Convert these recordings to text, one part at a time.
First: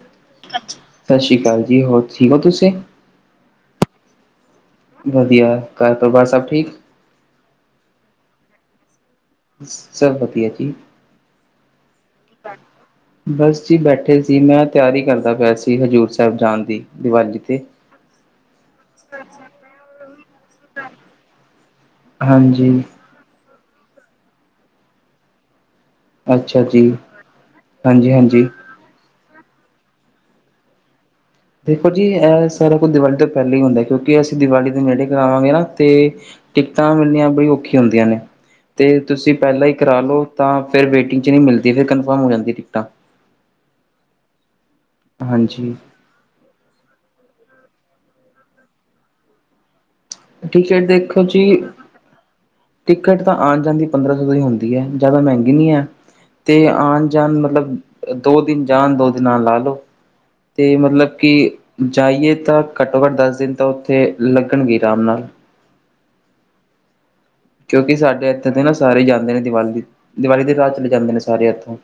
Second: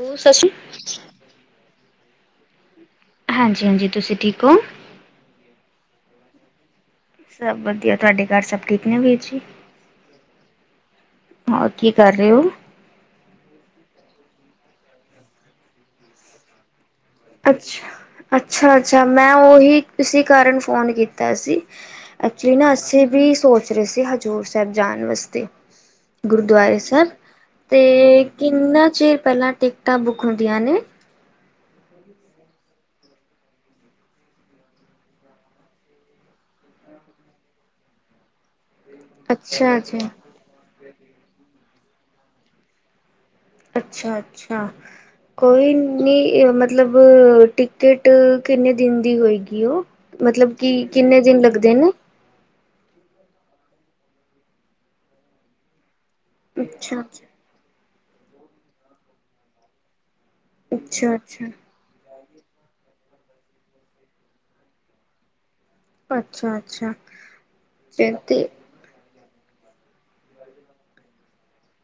ਹੋਰ ਸਸ਼ੀ ਸਤਿ ਸ੍ਰੀ ਅਕਾਲ ਜੀ, ਹੋਰ? ਠੀਕ ਔ ਤੁਸੀਂ? ਹਾਂਜੀ-ਹਾਂਜੀ, ਤੁਸੀਂ ਠੀਕ ਹੋ? ਵਧੀਆ ਘਰ ਪਰਿਵਾਰ ਸਭ ਠੀਕ? ਸਭ ਵਧੀਆ, ਤੁਹਾਡੇ ਘਰ ਸਭ ਠੀਕ ਨੇ ਵੀਰ ਜੀ? ਸਭ ਵਧਆ ਜੀ, ਹਾਂ, ਬਸ ਜੀ ਬੈਠ ਬੈਠੇ ਸੀ ਮੈਂ ਤਿਆਰੀ ਕਰਦਾ ਪਿਆ ਸੀ ਹਜ਼ੂਰ ਸਾਹਿਬ ਜਾਣ ਦੀ, ਦੀਵਾਲੀ ਤੇ ਅੱਛ-ਅੱਛਾ-ਅੱਛਾ ਮੈਂ ਉਹੀ ਇਸ ਕਾਰਨ ਫੋਨ ਕੀਤਾ ਸੀ ਐਕਚੁਲੀ ਹਾਂਜੀ ਨਾ ਅਸੀਂ ਵੀ ਸੋਚ ਰਹੇ ਸੀ, ਹਜ਼ੂਰ ਸਾਹਿਬ ਜਾਣ ਵਾਸਤੇ ਅੱਛਾ ਗੁਰਦੁਆਰੇ ਜੀ ਸਾਹਿਬ ਤੇ ਹਾਂਜੀ ਹਾਂਜੀ ਕਿੰਨਾ ਚਿਰ, ਪਹਿਲਾਂ ਟਿਕਟਾਂ ਬੁੱਕ ਹੁੰਦੀਆਂ ਨੇ, ਦੇਖੋ ਜੀ ਇਹ ਸਾਰਾ ਕੁਝ ਦੀਵਾਲੀ ਤੋਂ ਪਹਿਲਾਂ ਹੀ ਹੁੰਦਾ ਕਿਉਂਕਿ ਅਸੀਂ ਦੀਵਾਲੀ ਦੇ ਨੇੜੇ ਕਰਾਵਾਂਗੇ ਨਾ ਤੇ ਟਿਕਟਾਂ ਮਿਲਣੀਆਂ ਬੜੀ ਔਖੀਆਂ ਹੁੰਦੀਆਂ ਨੇ। ਅਤੇ ਤੁਸੀਂ ਪਹਿਲਾਂ ਹੀ ਅੱਛਾ ਕਰਾ ਜੀ ਲਉ ਤਾਂ ਫਿਰ ਵੇਟਿੰਗ ਚ ਨਹੀਂ ਮਿਲਦੀ ਫਿਰ ਕਨਫਰਮ ਹੋ ਜਾਂਦੀ ਟਿਕਟਾਂ ਅੱਛਾ-ਅੱਛਾ, ਹਾਂ ਕੋਈ ਹਾਂਜੀ ਨੀ ਮਤਲਬ ਟਿਕਟ ਕਿੰਨੇ ਦਿਨ ਦੀ ਹੋਏਗੀ ਔ? ਮਤਲਬ ਕਿ ਟਿਕਟ ਕਿੰਨੇ ਦੇਖੋ ਦਿਨ ਜੀ ਲੱਗਦੇ ਨੇ? ਟਿਕਟ ਤਾਂ ਆਣ ਜਾਣ ਦੀ ਪੰਦਰਾਂ ਸੌ ਦੀ ਹੀ ਹੁੰਦੀ ਹੈ, ਜ਼ਿਆਦਾ ਮਹਿੰਗੀ ਨੀ ਹੈ। ਤੇ ਅੱਛਾ ਆਣ ਅੱਛਾ ਜਾਣ ਮਤਲਬ ਦੋ ਦਿਨ ਜਾਣ ਦੋ ਦਿਨ ਆਣ ਲਾ ਲੋੋ। ਅਤੇ ਮਤਲਬ ਅੱਛਾ-ਅੱਛਾ, ਕਿ ਜਾਈਏ, ਤਾਂ ਘੱਟੋ-ਘੱਟ ਦਸ ਦਿਨ ਤਾਂ ਉੱਥੇ ਲੱਗਣਗੇ। ਆਰਾਮ ਨਾਲ, ਅੱਛਾ-ਅੱਛਾ, ਕਿਉਂਕਿ ਸਾਡੇ ਇੱਥੇ ਤੇ ਨਾ ਸਾਰੇ ਜਾਦੇ ਬੰਦੇ ਨੇ ਦੀਵਾਲੀ-ਦੀਵਾਲੀ ਦੇ ਰਾਤ ਚਲੇ ਜਾਂਦੇ ਨੇ ਸਾਰੇ ਇੱਥੋਂ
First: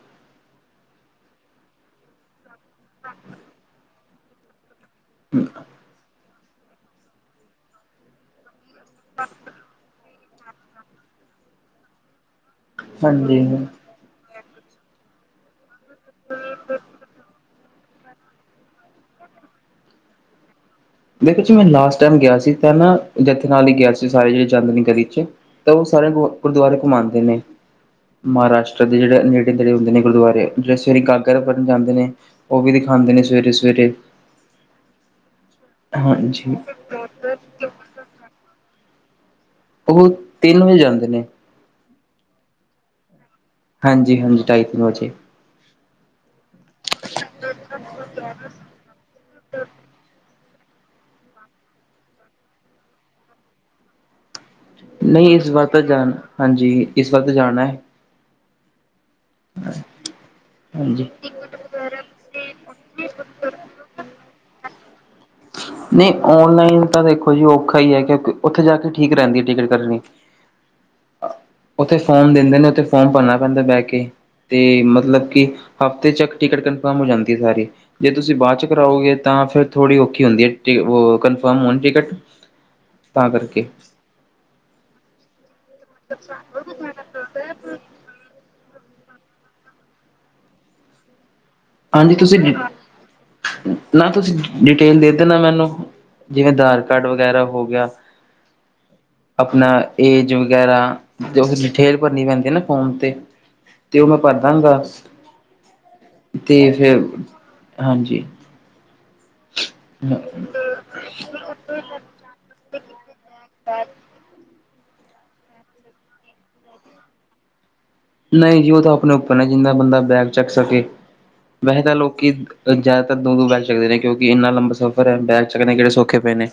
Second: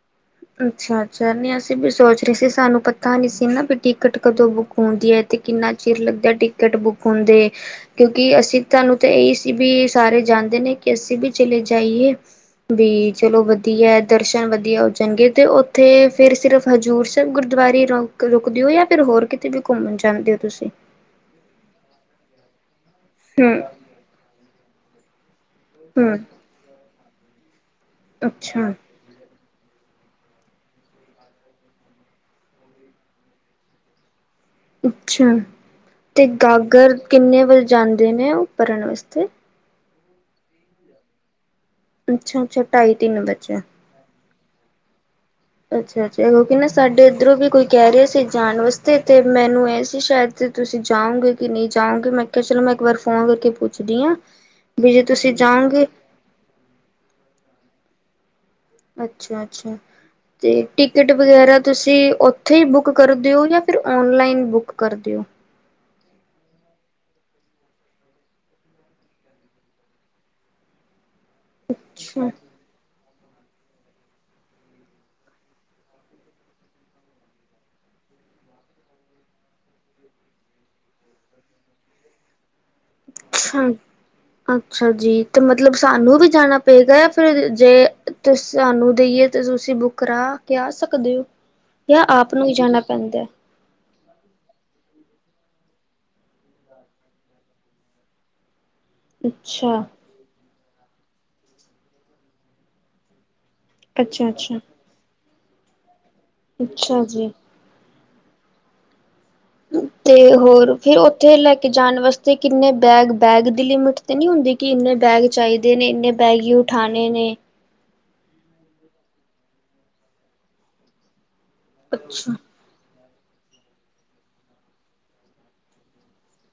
ਅੱਛਾ-ਅੱਛਾ ਨਹੀਂ ਅਸੀਂ ਵੀ ਸੋਚ ਰਹੇ ਸੀ ਸਾਨੂੰ ਪਤਾ ਨੀ ਸੀ ਨਾ ਬਟੀਕ ਟਿਕਟ ਕਦੋਂ ਬੁੱਕ? ਹੁੰਦੀ ਐ ਤੇ ਕਿੰਨਾ ਚਿਰ ਲੱਗਿਆ ਟਿ ਟਿਕਟ ਬੁੱਕ ਹੁੰਦੇ ਕਿਉਂਕਿ ਅਸੀਂ, ਤੁਹਾਨੂੰ ਤਾਂ ਇਹੀ ਸੀ ਵੀ ਸਾਰੇ ਜਾਂਦੇ ਨੇ ਕਿ ਅਸੀਂ ਵੀ ਚਲੇ ਜਾਈਏ। ਵੀ ਹਾਂਜੀ ਚਲੋ ਵਧੀਆ ਦਰਸ਼ਨ ਵਧੀਆ ਚੰਗੇ ਤੇ ਉ ਥੇ ਫਿਰ ਸਿਰਫ ਹਜ਼ੂਰ ਸਾਹਿਬ ਗੁਰ ਗੁਰੂਦੁਆਰੇ ਰੁਕਦੇ ਹੋ ਜਾਂ ਫਿਰ ਹੋਰ ਕਿਤੇ ਵੀ ਘੁੰਮਣ ਜਾਂਦੇ ਹੋ ਤੁਸੀਂ ਦੇਖੋ ਜੀ ਮੈਂ ਲਾਸਟ ਟਾਈਮ ਗਿਆ ਸੀ ਤਾਂ ਨਾ ਜਥੇ ਨਾਲ ਹੀ ਹੂੰ-ਹੂੰ ਗਿਆ ਸੀ ਸਾਰੇ ਜਿਹੜੇ ਚੰਦ ਨ ਕਦੀ ਅੱਛਾ ਤਾਂ ਉਹ ਸਾਰੇ ਗੁਰਦੁਆਰੇ ਘੁੰਮਾਉਣ [unintelligible] ਮਹਾਰਾਸ਼ਟਰ ਦੇ ਜਿਹੜੇ ਨੇੇ ਨੇੜੇ ਦੇ ਗੁਰਦੁਆਰੇ ਜਿਹੜੇ ਸਵੇਰੇ ਗਾਗਰ ਭਰ ਜਾਂਦੇ ਨੇ ਉਹ ਵੀ ਦਿਖਾਉਦੇ ਨੇ ਸਵੇਰੇ ਸਵੇਰੇ ਅੱਛਾ ਤੇ ਹਾਂਜੀ ਗਾਗਰ ਕਿੰਨੇ ਵਜੇ ਜਾਂਦੇ ਨੇ ਉਹ ਭਰਨ ਵਾਸਤੇ [unintelligible] ਉਹ ਤਿੰਨ ਵਜੇ ਜਾਂਦੇ ਨੇ ਅੱਛਾ ਅੱਛਾ ਢਾਈ ਤਿੰਨ ਵਜੇ ਹਾਂਜੀ ਹਾਂਜੀ ਢਾਈ ਤਿੰਨ ਵਜੇ ਅੱਛਾ ਅੱਛ ਕਿ ਨਾ ਸਾਡੇ ਇੱਧਰੋਂ ਵੀ ਕੋਈ ਕਹਿ ਰਿਹਾ ਸੀ ਜਾਣ ਵਾਸਤੇ ਅਤੇ ਮੈਨੂੰ ਇਹ ਸੀ ਸ਼ਾਇਦ ਤੁਸੀਂ ਜਾਓਗੇ ਕਿ ਨਹੀਂ ਜਾਓਗੇ ਮੈਂ ਕਿਹਾ ਚਲੋ ਮੈਂ ਇੱਕ ਵਾਰ ਫੋਨ ਕਰਕੇ ਪੁੱਛਦੀ ਹਾਂ ਵੀ ਜੇ ਤੁਸੀਂ ਨਹੀਂ ਇਸ ਵਾਰ ਤਾਂ ਜਾਓਗੇ ਜਾਣ ਹਾਂਜੀ ਇਸ ਵਾਰ ਤਾਂ ਜਾਣਾ ਹੈ ਅੱਛਾ ਅੱਛਾ ਅਤੇ ਹਾਂਜੀ ਟਿਕਟ ਵਗੈਰਾ ਤੁਸੀਂ ਉੱਥੇ ਹੀ ਬੁੱਕ ਕਰ ਦਿਓ ਜਾਂ ਫਿਰ ਔਨਲਾਈਨ ਬੁੱਕ ਕਰ ਦਿਓ ਨਹੀਂ ਔਨਲਾਈਨ ਤਾਂ ਦੇਖੋ ਜੀ ਔਖਾ ਹੀ ਹੈ ਕਿਉਂਕਿ ਉੱਥੇ ਜਾ ਕੇ ਠੀਕ ਰਹਿੰਦੀ ਹੈ ਟਿਕਟ ਕਣੀ ਉੱਥੇ ਫੋਰਮ ਅੱਛਾ-ਅੱਛਾ ਦਿੰਦੇ ਨੇ ਉੱਥੇ ਫੋਰਮ ਭਰਨਾ ਪੈਂਦਾ ਬਹਿ ਕੇ ਤੇ ਮਤਲਬ ਕਿ ਹਫ਼ਤੇ ਚੱਕ ਟਿਕਟ ਕਨਫਰਮ ਹੋ ਜਾਂਦੀ ਹੈ ਸਾਰੀ ਜੇ ਤੁਸੀਂ ਬਾਅਦ ਚ ਕਰਾਓਗੇ ਤਾਂ ਫਿਰ ਥੋੜ੍ਹੀ ਹੁੰਦੀ ਹੈ ਉਹ ਕਨਫਰਮ ਹੋਣ ਟਿਕਟ ਤਾਂ ਕਰਕੇ ਅੱਛਾ ਅੱਛਾ ਜੀ ਤੇ ਮਤਲਬ ਸਾਨੂੰ ਵੀ ਜਾਣਾ ਪਏਗਾ ਆ ਫਿਰ ਜੇ ਤੁਸੀਂ ਸਾਨੂੰ ਦੇਈਏ ਤੁਸੀਂ ਬੁਕਰਾ ਕ ਸਕਦੇ ਹੋ ਜਾਂ ਹਾਂਜੀ ਆਪ ਤੁਸੀਂ ਨੂੰ ਹੀ ਜਾਣਾ ਪੈਂਦਾ ਨਾ ਤੁਸੀਂ ਡਿਟੇਲ ਦੇ ਦਾ ਮੈਨੂੰ ਜਿਵੇਂ ਆਧਾਰ ਕਾਰਡ ਵਗੈਰਾ ਹੋ ਗਿਆ ਆਪਣਾ ਅੱਛਾ ਇਹ ਜੋ ਵਗੈਰਾ ਡਿਟੇਲ ਭਰਨੀ ਪੈਂਦੀ ਹੈ ਨਾ ਫੋਨ ਤੇ ਤੇ ਉਹ ਮੈਂ ਅੱਛਾ ਅੱਛਾ ਭਰਦਾਗਾ [unintelligible] ਅੱਛਾ ਜੀ। ਹਾਂਜੀ, ਤੇ ਹੋਰ, ਫਿਰ ਉੱਥੇ ਲੈ ਕੇ ਜਾਣ ਵਾਸਤੇ ਕਿੰਨੇ ਬੈਗ, ਬੈਗ ਦੀ ਲਿਮਿਟ ਤੇ ਨਹੀਂ ਹੁੰਦੀ। ਕਿ ਇੰਨੇ ਬੈਗ ਚਾਹੀਦੇ ਨੇ, ਇੰਨੇ ਬੈਗ ਹੀ ਉਠਾਣੇ ਨੇ ਨਹੀਂ ਜੀ ਉਹ ਤਾਂ ਆਪਣੇ ਉੱਪਰ ਹੈ, ਜਿੰਨਾ ਬੰਦਾ ਬੈਗ ਚੱਕ ਸਕੇ। ਵਹਿ ਤਾਂ ਲੋਕੀ ਅੱਛਾ ਜ ਤਾਂ ਦੋਂ- ਦੋਂ ਬੈਗ ਚਕਦੇ ਨੇ, ਕਿਉਕਿੰ ਇੰਨਾ ਲੰਬਾ ਸਫ਼ਰ ਏ ਬੈਗ ਚਕਣੇ ਕੇੜੇ ਸੌਖੇ ਪਏ ਨੇ।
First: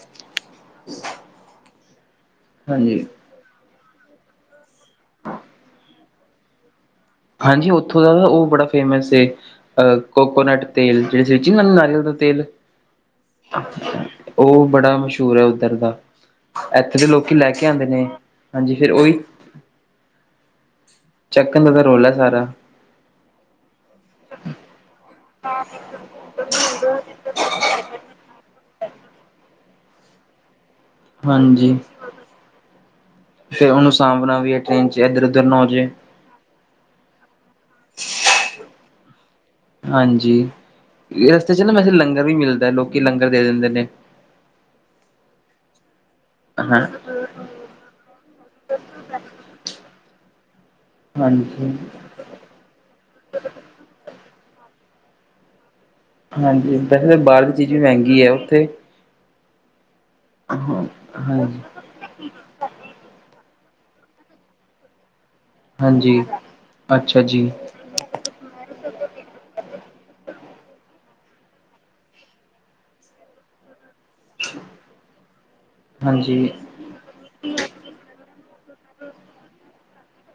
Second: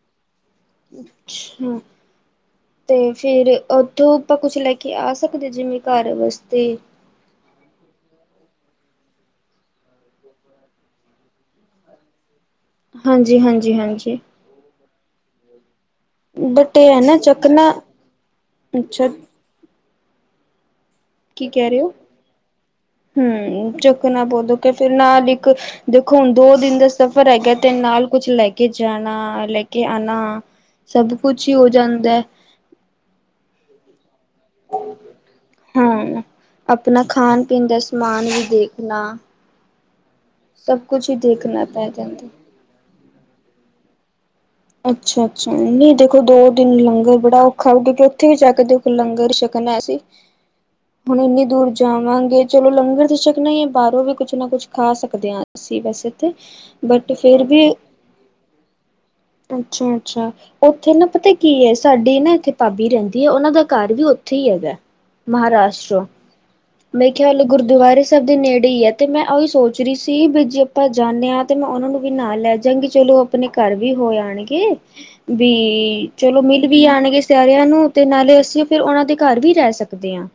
ਅੱਛਾ, ਤੇ ਹਾਂਜੀ ਫਿਰ ਉੱਥੋਂ ਆਪਾਂ ਕੁੱਛ ਲੈ ਕੇ ਆ ਸਕਦੇ ਜਿਵੇਂ ਘਰ ਵਾਸਤੇ ਹਾਂਜੀ ਉੱਥੋਂ ਦਾ ਨਾਂ ਉਹ ਬੜਾ ਫੇਮਸ ਇਹ, ਕੋਕੋਨਟ ਤੇਲ ਜਿਹੜੇ ਸਚ ਨਾਰੀਅਲ ਦਾ ਤੇਲ। ਹਾਂਜੀ ਹਾਂਜੀ ਹਾਂਜੀ। ਟੂਰ ਹੈ ਉੱਧਰ ਦਾ। ਬਟ ਇਹ ਇੱਥੇ ਹੈ ਦੇ ਨਾ ਲੋਕੀ ਲੈ ਕੇ ਚੱਕਣਾ ਆਂਦੇ ਨੇ। ਹਾਂਜੀ, ਫੇਰ ਅੱਛਾ ਉਹੀ [unintelligible] ਹਮ ਚੁੱਕਣਾ ਪਹੁਦੁ ਕੇ ਫਿਰ ਨਾ ਨਾਲ ਇੱਕ ਦੇਖੋ ਹੁਣ ਦੋ ਦਿਨ ਦਾ ਸਫ਼ਰ ਹੈਗਾ ਤੇ ਨਾਲ ਕੁਛ ਲੈ ਕੇ ਜ ਜਾਣਾ, ਲੈ ਕੇ ਆਉਣਾ। ਸਭ ਕੁਛ ਹੀ ਹੋ ਹਾਂਜੀ ਜਾਂਦਾ ਹੈ। ਫਿਰ ਉਹਨੂੰ ਸਾਂਭਣਾ ਵੀ ਹੈ ਟ੍ਰੇਨ ਚ ਇੱਧਰ ਉਧਰ ਨਾ ਹੋ ਜੇ ਹਮ ਆਪਣਾ ਖਾਣ ਪੀਣ ਦਾ ਸਮਾਨ ਵੀ ਦੇਖ ਨਾ ਹਾਂਜੀ, ਰਸਤੇ ਚ ਨਾ ਪੈ ਵੈਸੇ ਲੰਗਰ ਜਾਂਦਾ। ਵੀ ਮਿਲਦਾ ਲੋਕੀਂ ਲੰਗਰ ਦੇ ਦਿੰਦੇ ਨੇ ਅੱਛਾ ਅੱਛਾ ਨਹੀਂ ਦੇਖ ਦੇਖੋ ਦੋ ਦਿਨ ਹਾਂ ਲੰਗਰ ਬੜਾ ਔਖਾ, ਕਿਉਕਿੰ ਉੱਥੇ ਵੀ ਜਾ ਕੇ ਦੇਖੋ ਲੰਗਰ ਹੀ ਛਕਣਾ ਅਸੀ। ਹੁਣ ਇੰਨੀ ਦੂਰ ਹਾਂਜੀ ਜਾਵਾਂਗੇ ਚਲੋ ਲੰਗਰ ਤਾਂ ਛਕਣਾ ਹੀ ਹੈ ਬਾਹਰੋਂ ਵੀ ਕੁਛ ਕੁਛ ਨਾ ਕੁਛ ਖਾ ਸਕਦੇ ਹਾਂ ਅਸੀ। ਹਾਂਜੀ, ਵੈਸੇ ਤਾਂ ਬਾਹਰ ਦੀ ਚੀਜ਼ ਵੀ ਮਹਿੰਗੀ ਹੈ ਉੱਥੇ। ਅੱਛਾ-ਅੱਛਾ, ਉੱਥੇ ਨਾ ਪਤਾ ਕੀ ਹਾਂਜੀ ਹੈ, ਸਾਡੀ ਨਾ ਇੱਥੇ ਭਾਬੀ ਰਹਿੰਦੀ ਹੈ ਉਹਨਾਂ ਦਾ ਘਰ ਵੀ ਉੱਥੇ ਹੀ ਹੈਗਾ। ਮਹਾਰਾਸ਼ਟਰ, ਹਾਂਜੀ ਮੈਂ ਅੱਛਾ ਖਿਆਲ ਜੀ ਗੁਰਦੁਆਰੇ ਸਾਹਿਬ ਦੇ ਨੇੜੇ ਹੀ ਹੈ ਤੇ ਮੈਂ ਉਹੀ ਸੋਚ ਰੀ ਸੀ ਵੀ ਜੇ ਆਪਾਂ ਜਾਂਦੇ ਹਾਂ ਤੇ ਮੈਂ ਉਹਨਾਂ ਨੂੰ ਵੀ ਨਾਲ ਲੈ ਜਾਗੀ ਚਲੋ ਆਪਣੇ ਘਰ ਵਿ ਹੋ ਜਾਣਗੇ, ਵੀ ਹਾਂਜੀ ਚਲੋ ਮਿਲ ਵੀ ਆਣਗੇ ਸਾਰਿਆਂ ਨੂੰ ਤੇ ਨਾਲੇ ਅਸੀਂ ਫਿਰ ਉਹਨਾਂ ਦੇ ਘਰ ਵੀ ਰਹਿ ਸਕਦੇ ਦੀਆਂ,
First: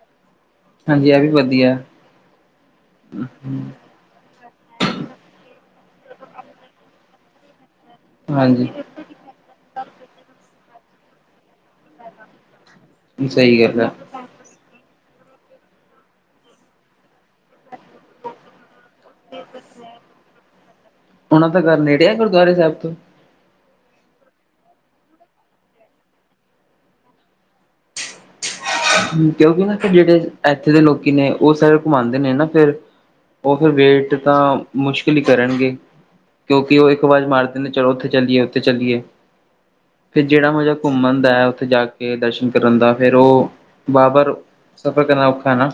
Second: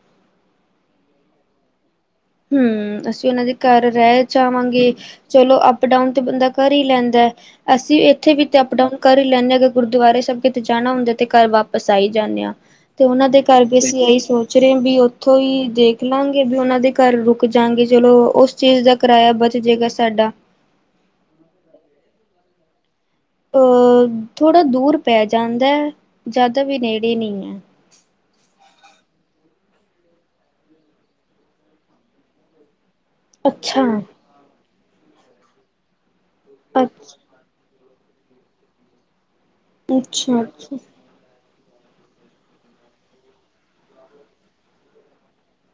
ਹਾਂਜੀ ਇਹ ਵੀ ਵਧੀਆ, ਹੂੰ, ਅਸੀਂ ਉਹਨਾਂ ਦੇ ਘਰ ਰਹਿ, ਚਾਵਾਂਗੇ ਚਲੋ ਅਪ ਡਾਊਨ ਤੇ ਬੰਦਾ ਕਰ ਹੀ ਲੈਂਦਾ। ਅਸੀਂ ਇੱਥੇ ਵੀ ਤੇ ਹਾਂਜੀ। ਅਪਡਾਊਨ ਕਰ ਹੀ ਲੈਂਦੇ ਹਾਂ ਗੁਰਦੁਆਰੇ ਸਭ ਕਿਤੇ, ਜਾਣਾ ਹੁੰਦਾ ਤੇ ਘਰ ਬਾਪ ਫਸਾਈ ਜਾਂਦੇ ਹਾਂ ਤੇ ਉਹਨਾਂ ਦੇ ਸਹੀ ਕਰਕੇ ਗੱਲ ਹੈ। ਅਸੀਂ ਇਹੀ ਸੋਚ ਰਹੇ ਹਾਂ ਵੀ ਉੱਥੋਂ ਹੀ ਦੇਖ ਲਾਂਗੇ ਵੀ ਉਹਨਾਂ ਦੇ ਕਰਵ ਰੁਕ ਜਾਗੇ ਚਲੋ ਉਸ ਚੀਜ਼ ਦਾ ਕਿਰਾਇਆ ਬਚ ਜੇਗਾ ਸਾਡਾ ਤੋ, ਅ ਥੋੜ੍ਹਾ ਦੂਰ ਪੈ ਜਾਂਦਾ ਜ਼ਿਆਦਾ ਵੀ ਨੇੜੇ ਨਹੀਂ ਹੈ। ਕਿਉਂਕਿ ਨਾ ਜਿਹੜੇ ਇੱਥੇ ਦੇ ਲੋਕੀ ਨੇ ਉਹ ਸਾਰੇ ਘੁਮਾਦੇ ਨੇ ਨਾ ਫਿਰ ਉਹ ਫਿਰ ਅੱਛਾ, ਵੇਟ ਤਾਂ, ਮੁਸ਼ਕਿਲ ਹੀ ਕਰਨਗੇ, ਕਿਉਂਕਿ ਉਹ ਇੱਕ ਅੱਛ ਆਵਾਜ਼ ਮਾਰਦੇ ਨੇ, ਚਲੋ ਉੱਥੇ ਚੱਲੀਏ ਉੱਥੇ ਚੱਲੀਏ, ਫੇਰ ਅੱਛਾ, ਜਿਹੜਾ ਅੱਛਾ। ਮਜਾ ਘੁੰਮਣ ਦਾ, ਉੱਥੇ ਜਾ ਕੇ ਦਰਸ਼ਨ ਕਰਨ ਦਾ ਫੇਰ ਉਹ ਬ ਬਾਰ ਸਫ਼ਰ ਕਰਨਾ ਔਖਾ ਨਾ,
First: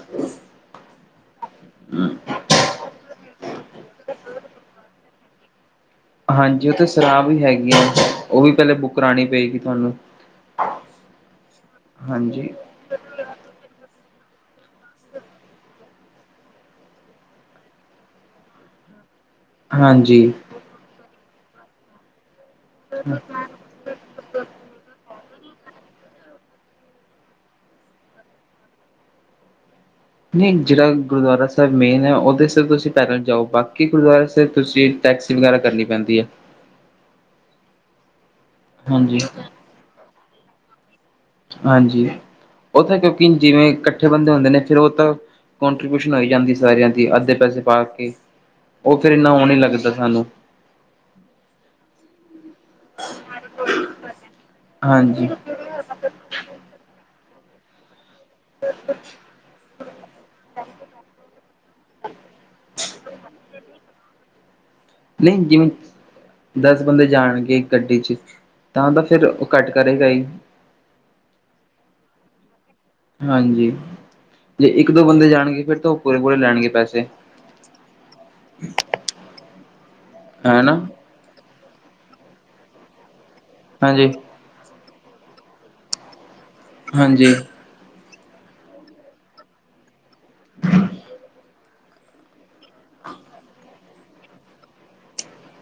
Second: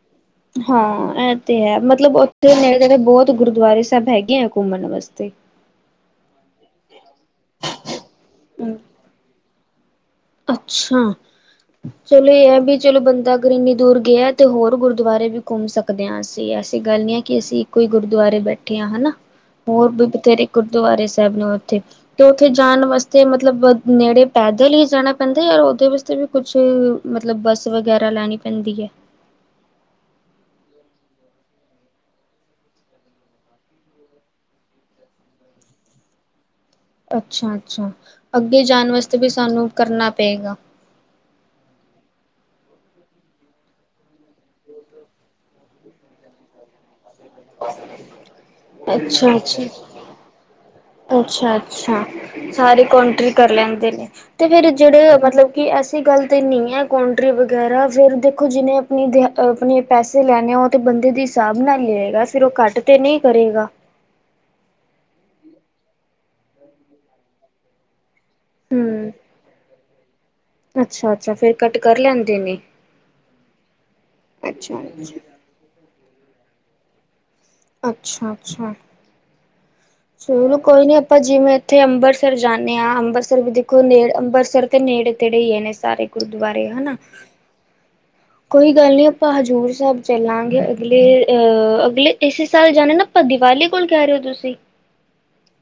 ਹਾਂ ਇਹ ਤੇ ਹੈ ਮਤਲਬ ਉੱਥੇ ਨੇੜੇ-ਤੇੜੇ ਬਹੁਤ, ਗੁਰਦੁਆਰੇ ਸਾਹਿਬ ਹੈਗੇ ਆ ਘੁੰਮਣ ਵਾਸਤੇ, ਹਾਂਜੀ ਉਥੇ ਸ਼ਰਾਬ ਵੀ ਹੈਗੀਆਂ ਉਹ ਵੀ ਪਹਿਲੇ ਬੁੱਕ ਕਰਾਣੀ ਪਏਗੀ। ਹੂੰ, ਅੱਛਾ, ਚਲੋ ਹਾਂਜੀ ਇਹ ਵੀ ਚਲੋ ਬੰਦਾ ਅਗਰ ਇੰਨੀ ਦੂਰ ਗਿਆ। ਤੇ ਹੋਰ ਗੁਰਦੁਆਰੇ ਵੀ ਘੁੰਮ ਸਕਦੇ ਹਾਂ, ਅਸੀਂ ਐਸੀ ਗੱਲ ਨੀ ਹੈ ਕਿ ਅਸੀਂ ਇੱਕੋ ਹੀ ਗੁਰਦੁਆਰੇ ਬੈਠੇ ਹਾਂ ਹਨਾ। ਹੋਰ ਵੀ ਹਾਂਜੀ ਬਥੇਰੇ ਗੁਰਦੁਆਰੇ, ਸਾਹਿਬ ਨਾਲ ਉੱਥੇ ਤੇ, ਉੱਥੇ ਜਾਣ ਵਾਸਤੇ ਮਤਲਬ ਨੇੜੇ ਪੈਦਲ ਹੀ ਜਾਣਾ। ਪੈਂਦਾ ਯਾਰ ਉਹਦੇ ਵਾਸਤੇ ਵੀ ਕੁਛ ਮਤਲਬ ਬੱਸ ਵਗੈਰਾ ਲੈਣੀ ਪੈਂਦੀ ਹੈ। ਨਹੀਂ ਜਿਹੜਾ ਗੁਰਦੁਆਰਾ ਸਾਹਿਬ ਮੇਨ ਹੈ ਉਹਦੇ ਸਿਰ ਤੁਸੀਂ ਪੈਦਲ ਜਾਓ ਬਾਕੀ ਗੁਰਦੁਆਰਾ ਸਾਹਿਬ ਤੁਸੀਂ ਟੈਕਸੀ ਵਗੈਰਾ ਕਰਨੀ ਪੈਂਦੀ ਹੈ। ਅੱਛਾ-ਅੱਛਾ, ਅੱਗੇ ਜਾਣ ਵਾਸਤੇ ਹਾਂਜੀ ਵੀ ਸਾਨੂੰ ਕਰਨਾ। ਦਏ ਗਾ। ਹਾਂਜੀ, ਉਥੇ ਕਿਉਂਕਿ ਜਿਵੇਂ ਇਕੱਠੇ ਬੰਦੇ ਹੁੰਦੇ ਨੇ ਫਿਰ ਉਹ ਤਾਂ ਕੋਂਟਰੀਬਿਊਸ਼ਨ ਹੋ ਜਾਂਦੀ ਸਾਰੀਆਂ ਦੀ, ਅੱਧੇ ਪੈਸੇ ਪਾ ਕੇ ਉਹ ਫੇਿਰ ਇੰਨਾ ਨ ਲੱਗਦਾ ਸਾਨੂੰ ਅੱਛਾ ਅੱਛਾ ਸਾਰੇ ਕੋਂਟ੍ਰੀ ਕਰ ਲੈਂਦੇ ਨੇ। ਤੇ ਫ਼ਿਰ ਜਿਹੜੇ, ਹਾਂਜੀ ਮਤਲਬ ਕਿ ਐਸੀ ਗੱਲ ਤੇ ਨਹੀਂ ਹੈ ਕੌਣ ਰੀ ਵਗੈਰਾ ਫੇਰ ਦੇ ਦੇਖੋ ਜਿਹਨੇ ਆਪਣੀ ਦਿਆ ਆਪਣੇ ਪੈਸੇ ਲੈਣੇ ਹੋਣ ਤੇ ਬੰਦੇ ਦੇ ਹਿਸਾਬ ਨਾਲ ਹੀ ਲਏਗਾ, ਫਿਰ ਉਹ ਕੱਟ ਤੇ ਨਹੀਂ ਕਰੇਗਾ। ਨਹੀਂ ਜਿਵੇਂ ਦਸ ਬੰਦੇ ਜਾਣਗੇ ਗੱਡੀ ਚ ਤਾਂ ਤਾਂ ਹੂੰ ਫਿਰ ਉਹ ਘੱਟ ਕਰੇਗਾ ਹੀ। ਅੱਛਾ-ਅੱਛਾ ਫੇਰ ਕੱਟ ਕਰ ਲੈਂਦੇ ਨੇ ਹਾਂਜੀ, ਜੇ ਇੱਕ ਦੋ ਅੱਛਾ-ਅੱਛਾ, ਬੰਦੇ ਜਾਣਗੇ ਫਿਰ ਤਾਂ ਉਹ ਪੂਰੇ ਪੂਰੇ ਲੈਣਗੇ। ਪੈਸੇ ਅੱਛਾ-ਅੱਛਾ ਚਲੋ ਹਨਾ ਕੋਈ ਨੀ, ਆਪਾਂ ਜਿਵੇਂ ਉੱਥੇੰ ਅੰਬਰਸਰ ਜਾਂਦੇ ਹਾਂ, ਅੰਬਰਸਰ ਸਰ ਵੀ ਦੇਖੋ ਨੇੜ ਹਾਂਜੀ ਅੰਬਰਸਰ ਨੇੜੇ ਤੇੜੇ ਹੀ ਏ ਨੇੇ ਸਾਰੇ ਗੁਰੂ ਦੁਆਰੇ ਹੈਨਾ। ਹਾਂਜੀ ਕੋਈ ਗੱਲ ਨੀ ਆਪਾਂ ਹਜ਼ੂਰ ਸਾਹਿਬ ਚੱਲਾਂਗੇ ਅਗਲੇ ਅਹ ਅਗਲੇ ਇਸੇ ਸਾਲ ਜਾਣੇ ਨਾ ਆਪਾਂ ਦੀਵਾਲੀ ਕੋਲ ਕਹਿ ਰਹੇ ਹੋ ਤੁਸੀਂ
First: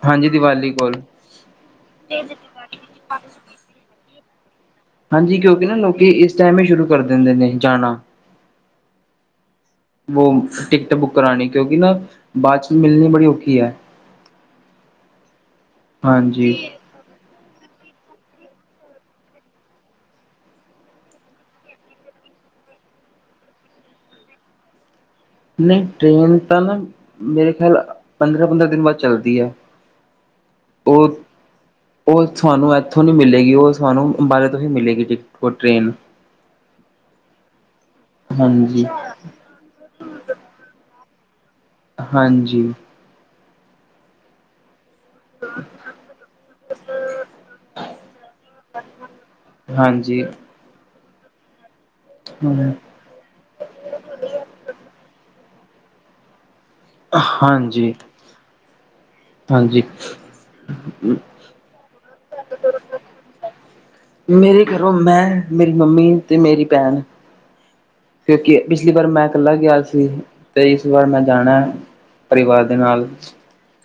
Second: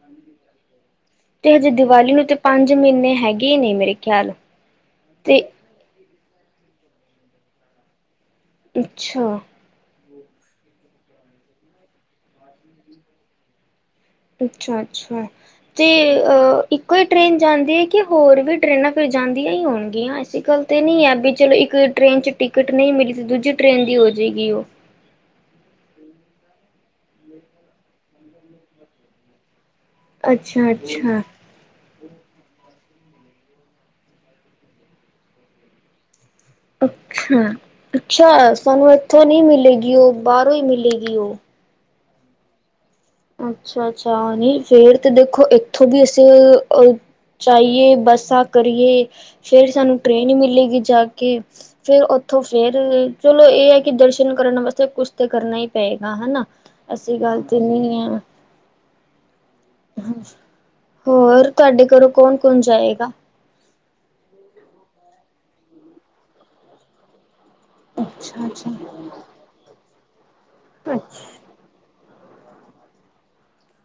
ਹਾਂਜੀ ਦੀਵਾਲੀ ਕੋਲ ਤੇ ਹਜੇ ਦੀਵਾਲੀ ਨੂੰ ਤੇ ਪੰਜ ਮਹੀਨੇ ਹੈਗੇ ਹੀ ਨੇ ਮੇਰੇ ਖਿਆਲ ਹਾਂਜੀ ਤੇ ਕਿਉਂਕਿ ਨਾ ਲੋਕੀ ਇਸ ਟਾਈਮ ਹੀ ਸ਼ੁਰੂ ਕਰ ਦਿੰਦੇ ਨੇ ਜਾਣਾ। ਅੱਛਾ ਉਹ ਟਿਕਟ ਬੁੱਕ ਕਰਾਣੀ, ਕਿਉਂਕਿ ਨਾ ਬਾਅਦ ਚ ਮਿਲਣੀ ਬੜੀ ਔਖੀ ਹੈ। ਅੱਛਾ ਅੱਛਾ ਤੇ ਹਾਂਜੀ। ਅ ਇੱਕੋ ਹੀ ਟ੍ਰੇਨ ਜਾਂਦੀ ਹੈ ਕਿ ਹੋਰ ਵੀ ਟ੍ਰਰੇਨਾਂ ਫਿਰ ਜਾਂਦੀਆਂ ਹੀ ਹੋਣਗੀਆਂ। ਐਸੀ ਗੱਲ ਤੇ ਨਹੀਂ ਹੈ ਵੀ ਚਲੋ ਇੱਕ ਟ੍ਰਰੇਨ ਚ ਟਿਕਟ ਨਹੀਂ ਮਿਲੀ ਤੇ ਦੂਜੀ ਟ੍ਰੇਨ ਦੀ ਹੋ ਜਾਏਗੀ ਉਹ। ਨਹੀਂ ਟ੍ਰੇਨ ਤਾਂ ਨਾ ਮੇਰੇ ਖਿਆਲ ਪੰਦਰਾਂ-ਪੰਦਰਾਂ ਦਿਨ ਬਾਅਦ ਚੱਲਦੀ ਹੈ। ਅੱਛਾ ਉਹ, ਅੱਛਾ ਉਹ ਤੁਹਾਨੂੰ ਇਦ ਉੱਥੋਂ ਨੀ ਮਿਲੇਗੀ। ਉਹ ਸਾਨੂੰ ਅੰਬਾਰੇ ਤੋਂ ਹੀ ਮਿਲੇਗੀ ਟਿਕਟ ਓਹ ਟ੍ਰੇਨ। ਅੱਛਾ ਅੱਛਾ, ਹਾਂਜੀ। ਸਾਨੂੰ ਇੱਥੋਂ ਨਹੀਂ ਮਿਲੇਗੀ, ਉਹ ਬਾਹਰੋਂ ਹੀ ਮਿਲੇਗੀ। ਦੀ ਉਹ ਹਾਂਜੀ ਅੱਛਾ-ਅੱਛਾ, ਨਿ ਫੇਰ ਤੇ ਦੇਖੋ ਇੱਥੋਂ ਦੀ ਅਸੀਂ ਜਾਹੀਏ ਬਸ ਕਰੀਏ ਫਿਰ ਸਾਨੂੰ ਹਾਂਜੀ, ਟ੍ਰਰੇਨ ਹੀ ਮਿਲੇਗੀ ਜ [unintelligible] ਫੇਰ ਉੱਥੋਂ ਫੇਰ ਚਲੋ ਇਹ ਹੈ ਕਿ ਦਰਸ਼ਨ ਕਰਨ ਵਾਸਤੇ ਕੁਛ ਤ ਕਰਨਾ ਹੀ ਪਏਗਾ ਹਨਾ ਐਸੀ ਗੱਲ ਤੇ ਹਾਂਜੀ ਨਹੀਂ ਹੈ ਹਾਂਜੀ ਹੋਰ ਤੁਹਾਡੇ ਘਰੋਂ ਕੌਣ ਕੌਣ ਜਾਏਗਾ ਮੇਰੇ ਘਰੋਂ ਮੈਂ ਮੇਰੀ ਮੰਮੀ ਅਤੇ ਮੇਰੀ ਭੈਣ ਕਿਉਂਕਿ ਅੱਛਾ-ਅੱਛਾ। ਪਿਛਲੀ ਵਾਰ ਮੈਂ ਇਕੱਲਾ ਗਿਆ ਸੀ ਤੇ ਇਸ ਅੱਛਾ ਵਾਰ ਮੈਂ ਅੱਛਾ ਜਾਣਾ ਹੈ ਪਰਿਵਾਰ ਦੇ ਨਾਲ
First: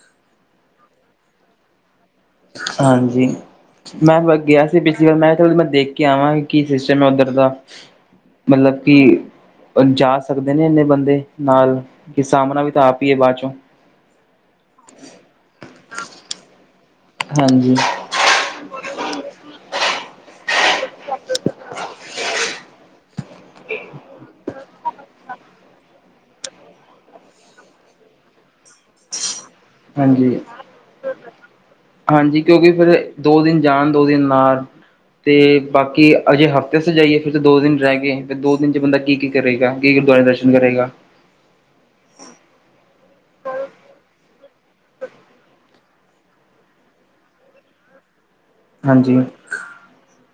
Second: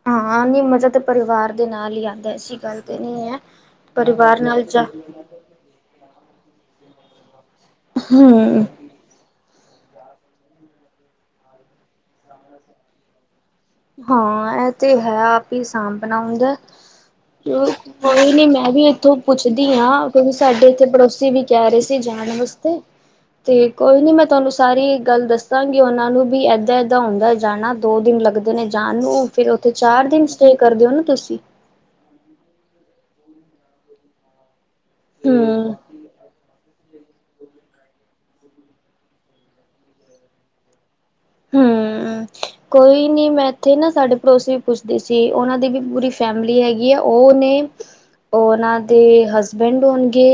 ਹਾਂ ਨੀ ਮਜਾ ਤੇ ਪਰਿਵਾਰ ਦੇ ਨਾਲ ਹੀ ਆ ਹਾਂਜੀ ਮੈਂ ਨਾਲ ਗਿਆ ਸੀ ਜਾ ਪਿਛਲੀ ਵਾਰ ਮੈ ਕਿਹਾ ਚਲੋ ਮੈਂ ਦੇਖ ਕੇ ਆਵਾਂ ਕੀ ਸਿਸਟਮ ਮੈਂ ਉੱਧਰ ਦਾ ਹੂੰ ਮਤਲਬ ਕਿ ਜਾ ਸਕਦੇ ਨੇ ਇੰਨੇ ਬੰਦੇ ਨਾਲ ਕਿ ਸਾਬਣਾ ਵੀ ਤਾਂ ਆਪ ਏ ਬਾਅਦ ਚੋਂ ਸਾਂਬਣਾ ਹੁੰਦਾ ਹਾਂਜੀ ਕੋਈ ਨੀ ਮੈਂ ਵੀ ਉੱਥੋਂ ਪੁੱਛਦੀ ਹਾਂ ਕਿਉਂਕਿ ਸਾਡੇ ਇੱਥੇ ਪੜੋਸੀ ਵੀ ਕਹਿ ਰਹੇ ਸੀ ਜਾਣ ਵਾਸਤੇ ਤੇ ਕੋਈ ਨੀ ਮੈਂ ਤੁਹਾਨੂੰ ਸਾਰੀ ਗੱਲ ਦੱਸਾਂਗੀ ਉਹਨਾਂ ਨੂੰ ਵੀ ਏਦਾਂ ਏਦਾਂ ਹੁੰਦਾ ਜਾਣਾ ਦੋ ਦਿਨ ਲੱਗਦਾ ਨੇ ਜਾਣ ਨੂੰ ਫਿਰ ਉੱਥੇ ਚਾਰ ਦਿਨ ਹਾਂਜੀ ਸਟੇਅ ਕਰਦੇ ਹੋ ਨਾ ਤੁਸੀਂ ਹਾਂਜੀ ਕਿਉਂਕਿ ਫਿਰ ਦੋ ਦਿਨ ਜਾਣ ਦੋ ਦਿਨ ਅਉਣ ਤੇ ਹਮ ਬਾਕੀ ਅਜੇ ਹਫ਼ਤੇ ਤੇ ਉਥੇ ਜਾਈਏ ਫਿਰ ਦੋ ਦਿਨ ਰਹਿ ਗਏ ਫਿਰ ਦੋ ਦਿਨ ਚ ਬੰਦਾ ਕੀ ਕੀ ਕਰੇਗਾ ਕੀ ਗੁਰਦੁਆਰੇ ਦਰਸ਼ਨ ਕਰੇਗਾ ਹੂੰ ਕੋਈ ਨੀ ਮੈਂ ਇੱਥੇ ਨਾ ਸਾਡੇ ਪੜੋਸੀ ਵੀ ਪੁੱਛਦੀ ਸੀ ਉਹਨਾਂ ਦੀ ਵੀ ਪੂਰੀ ਫੈਮਿਲੀ ਹੈਗੀ ਆ ਉਹੇ ਨੇ ਉਹ ਉਹਨਾਂ ਦੇ ਹਾਂਜੀ ਹਸਬੈਂਡ ਹੋਣਗੇ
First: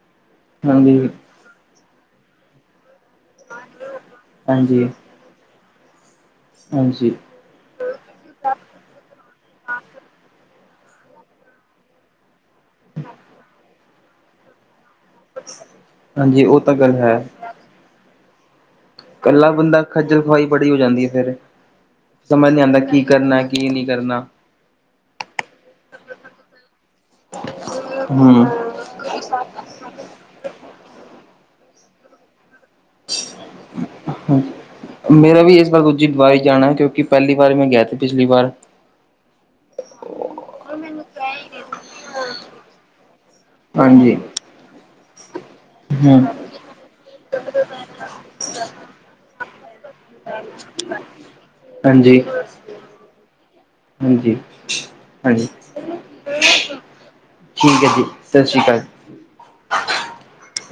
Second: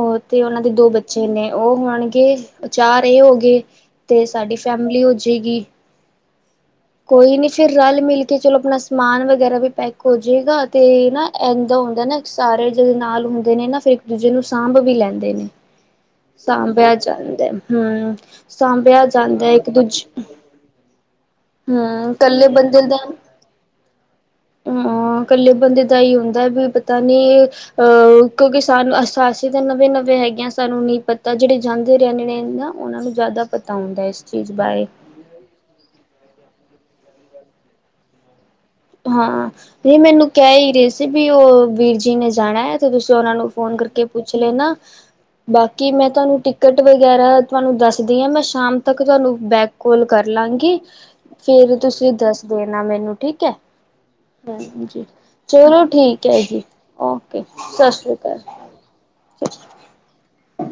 ਉਹ ਤੇ ਉਹਨਾਂ ਦੇ ਦੋ ਹਾਂਜੀ ਬੱਚੇ ਨੇ ਉਹ ਹੋਣਗੇ ਚਾਰ ਹੋ ਗਏ ਤੇ ਸਾਡੀ ਫੈ ਹਾਂਜੀ ਫੈਮਿਲੀ ਹੋ ਜਾਏਗੀ ਹਾਂਜੀ ਕੋਈ ਨੀ ਫਿਰ ਰਲ ਮਿਲ ਕੇ ਚਲੋ ਆਪਣਾ ਸਮਾਨ ਵਗੈਰਾ ਵੀ ਪੈਕ ਹੋ ਜਏਗਾ ਤੇ ਨਾ ਇੰਦਾਂ ਹੁੰਦਾ ਨਾ ਸਾਰੇ ਜਦੋਂ ਨਾਲ ਹੁੰਦੇ ਨੇ ਨਾ ਫਿਰ ਇੱਕ ਦੂਜੇ ਨੂੰ ਸਾਂਭ ਵੀ ਲੈਂਦੇ ਨੇ ਹਾਂਜੀ ਉਹ ਤਾਂ ਸਾਂਭਿਆ ਗੱਲ ਹੈ ਜਾਂਦਾ ਹੂੰ ਇਕੱਲਾ ਬੰਦਾ ਖੱਜਲ ਖਵਾਈ ਬੜੀ ਹੋ ਜਾਂਦੀ ਫੇਿਰ ਹਮ ਇਕੱਲੇ ਬੰਦੇ ਦਾ ਕੀ ਨਹੀਂ ਕਰਨਾ ਹਾਂ ਇਕੱਲੇ ਬੰਦੇ ਏਦਾ ਹੀ ਹੁੰਦਾ ਹੈ ਫਿਰ ਪਤਾ ਨਹੀਂ। ਅਹ ਹਮ ਕਿਉਂਕਿ ਸਾਨੂੰ ਅਸੀ ਤਾ ਤੇ ਨਵੇਂ-ਨਵੇਂ ਹੈਗੇ ਆਂ ਸਾਨੂੰ ਤ ਨੀ ਪਤਾ। ਜਿਹੜੇ ਜਾਂਦੇ ਰਹਿੰਦੇ ਨੇ ਨਾ ਉਹਨਾਂ ਨੂੰ ਜਿਆਦਾ ਪਤਾ। ਹੁੰਦਾ ਇਸ ਹ ਚੀਜ਼ ਬਾਰੇ ਮੇਰਾ ਵੀ ਇਸ ਵਾਰ ਦੂਜੀ ਦਵਾਈ ਜਾਣਾ। ਕਿਉਂਕਿ ਪਹਿਲੀ ਵਾਰ ਮੈਂ ਗਿਆ ਸੀ ਪਿਛਲੀ ਵਾਰ। ਹਾਂ ਇਹ ਮੈਨੂੰ ਕਹਿ ਹੀ ਰਹੇ ਸੀ। [unintelligible] ਤੇ ਉਹਨਾਂ ਨੂੰ ਫੋਨ ਕਰਕੇ ਹਾਂਜੀ ਪੁੱਛ ਲਏ ਨਾ। ਬਾਕੀ ਮੈਂ ਹਮ ਤੁਹਾਨੂੰ ਟਿਕਟ ਵਗੈਰਾ ਤੁਹਾਨੂੰ ਦੱਸਦੀ ਹਾਂ ਮੈਂ ਸ਼ਾਮ ਤੱਕ ਤੁਹਾਨੂੰ ਬੈਕ। ਕੋਲ ਕਰ ਲਾਂਗੀ ਫੇਰ ਤੁਸੀਂ ਹਾਂਜੀ ਦੱਸ ਦੇਣਾ ਮੈਨੂੰ ਠੀਕ ਹੈ। ਹਾਂਜੀ ਜ ਹਾਂਜੀ ਚਲੋ ਠੀਕ ਹੈ ਜੀ ਓਕੇ ਠੀਕ ਸਤਿ ਹੈ ਜੀ ਸ੍ਰੀ ਸਤਿ ਸ਼੍ਰੀ ਅਕਾਲ ਅਕਾਲ।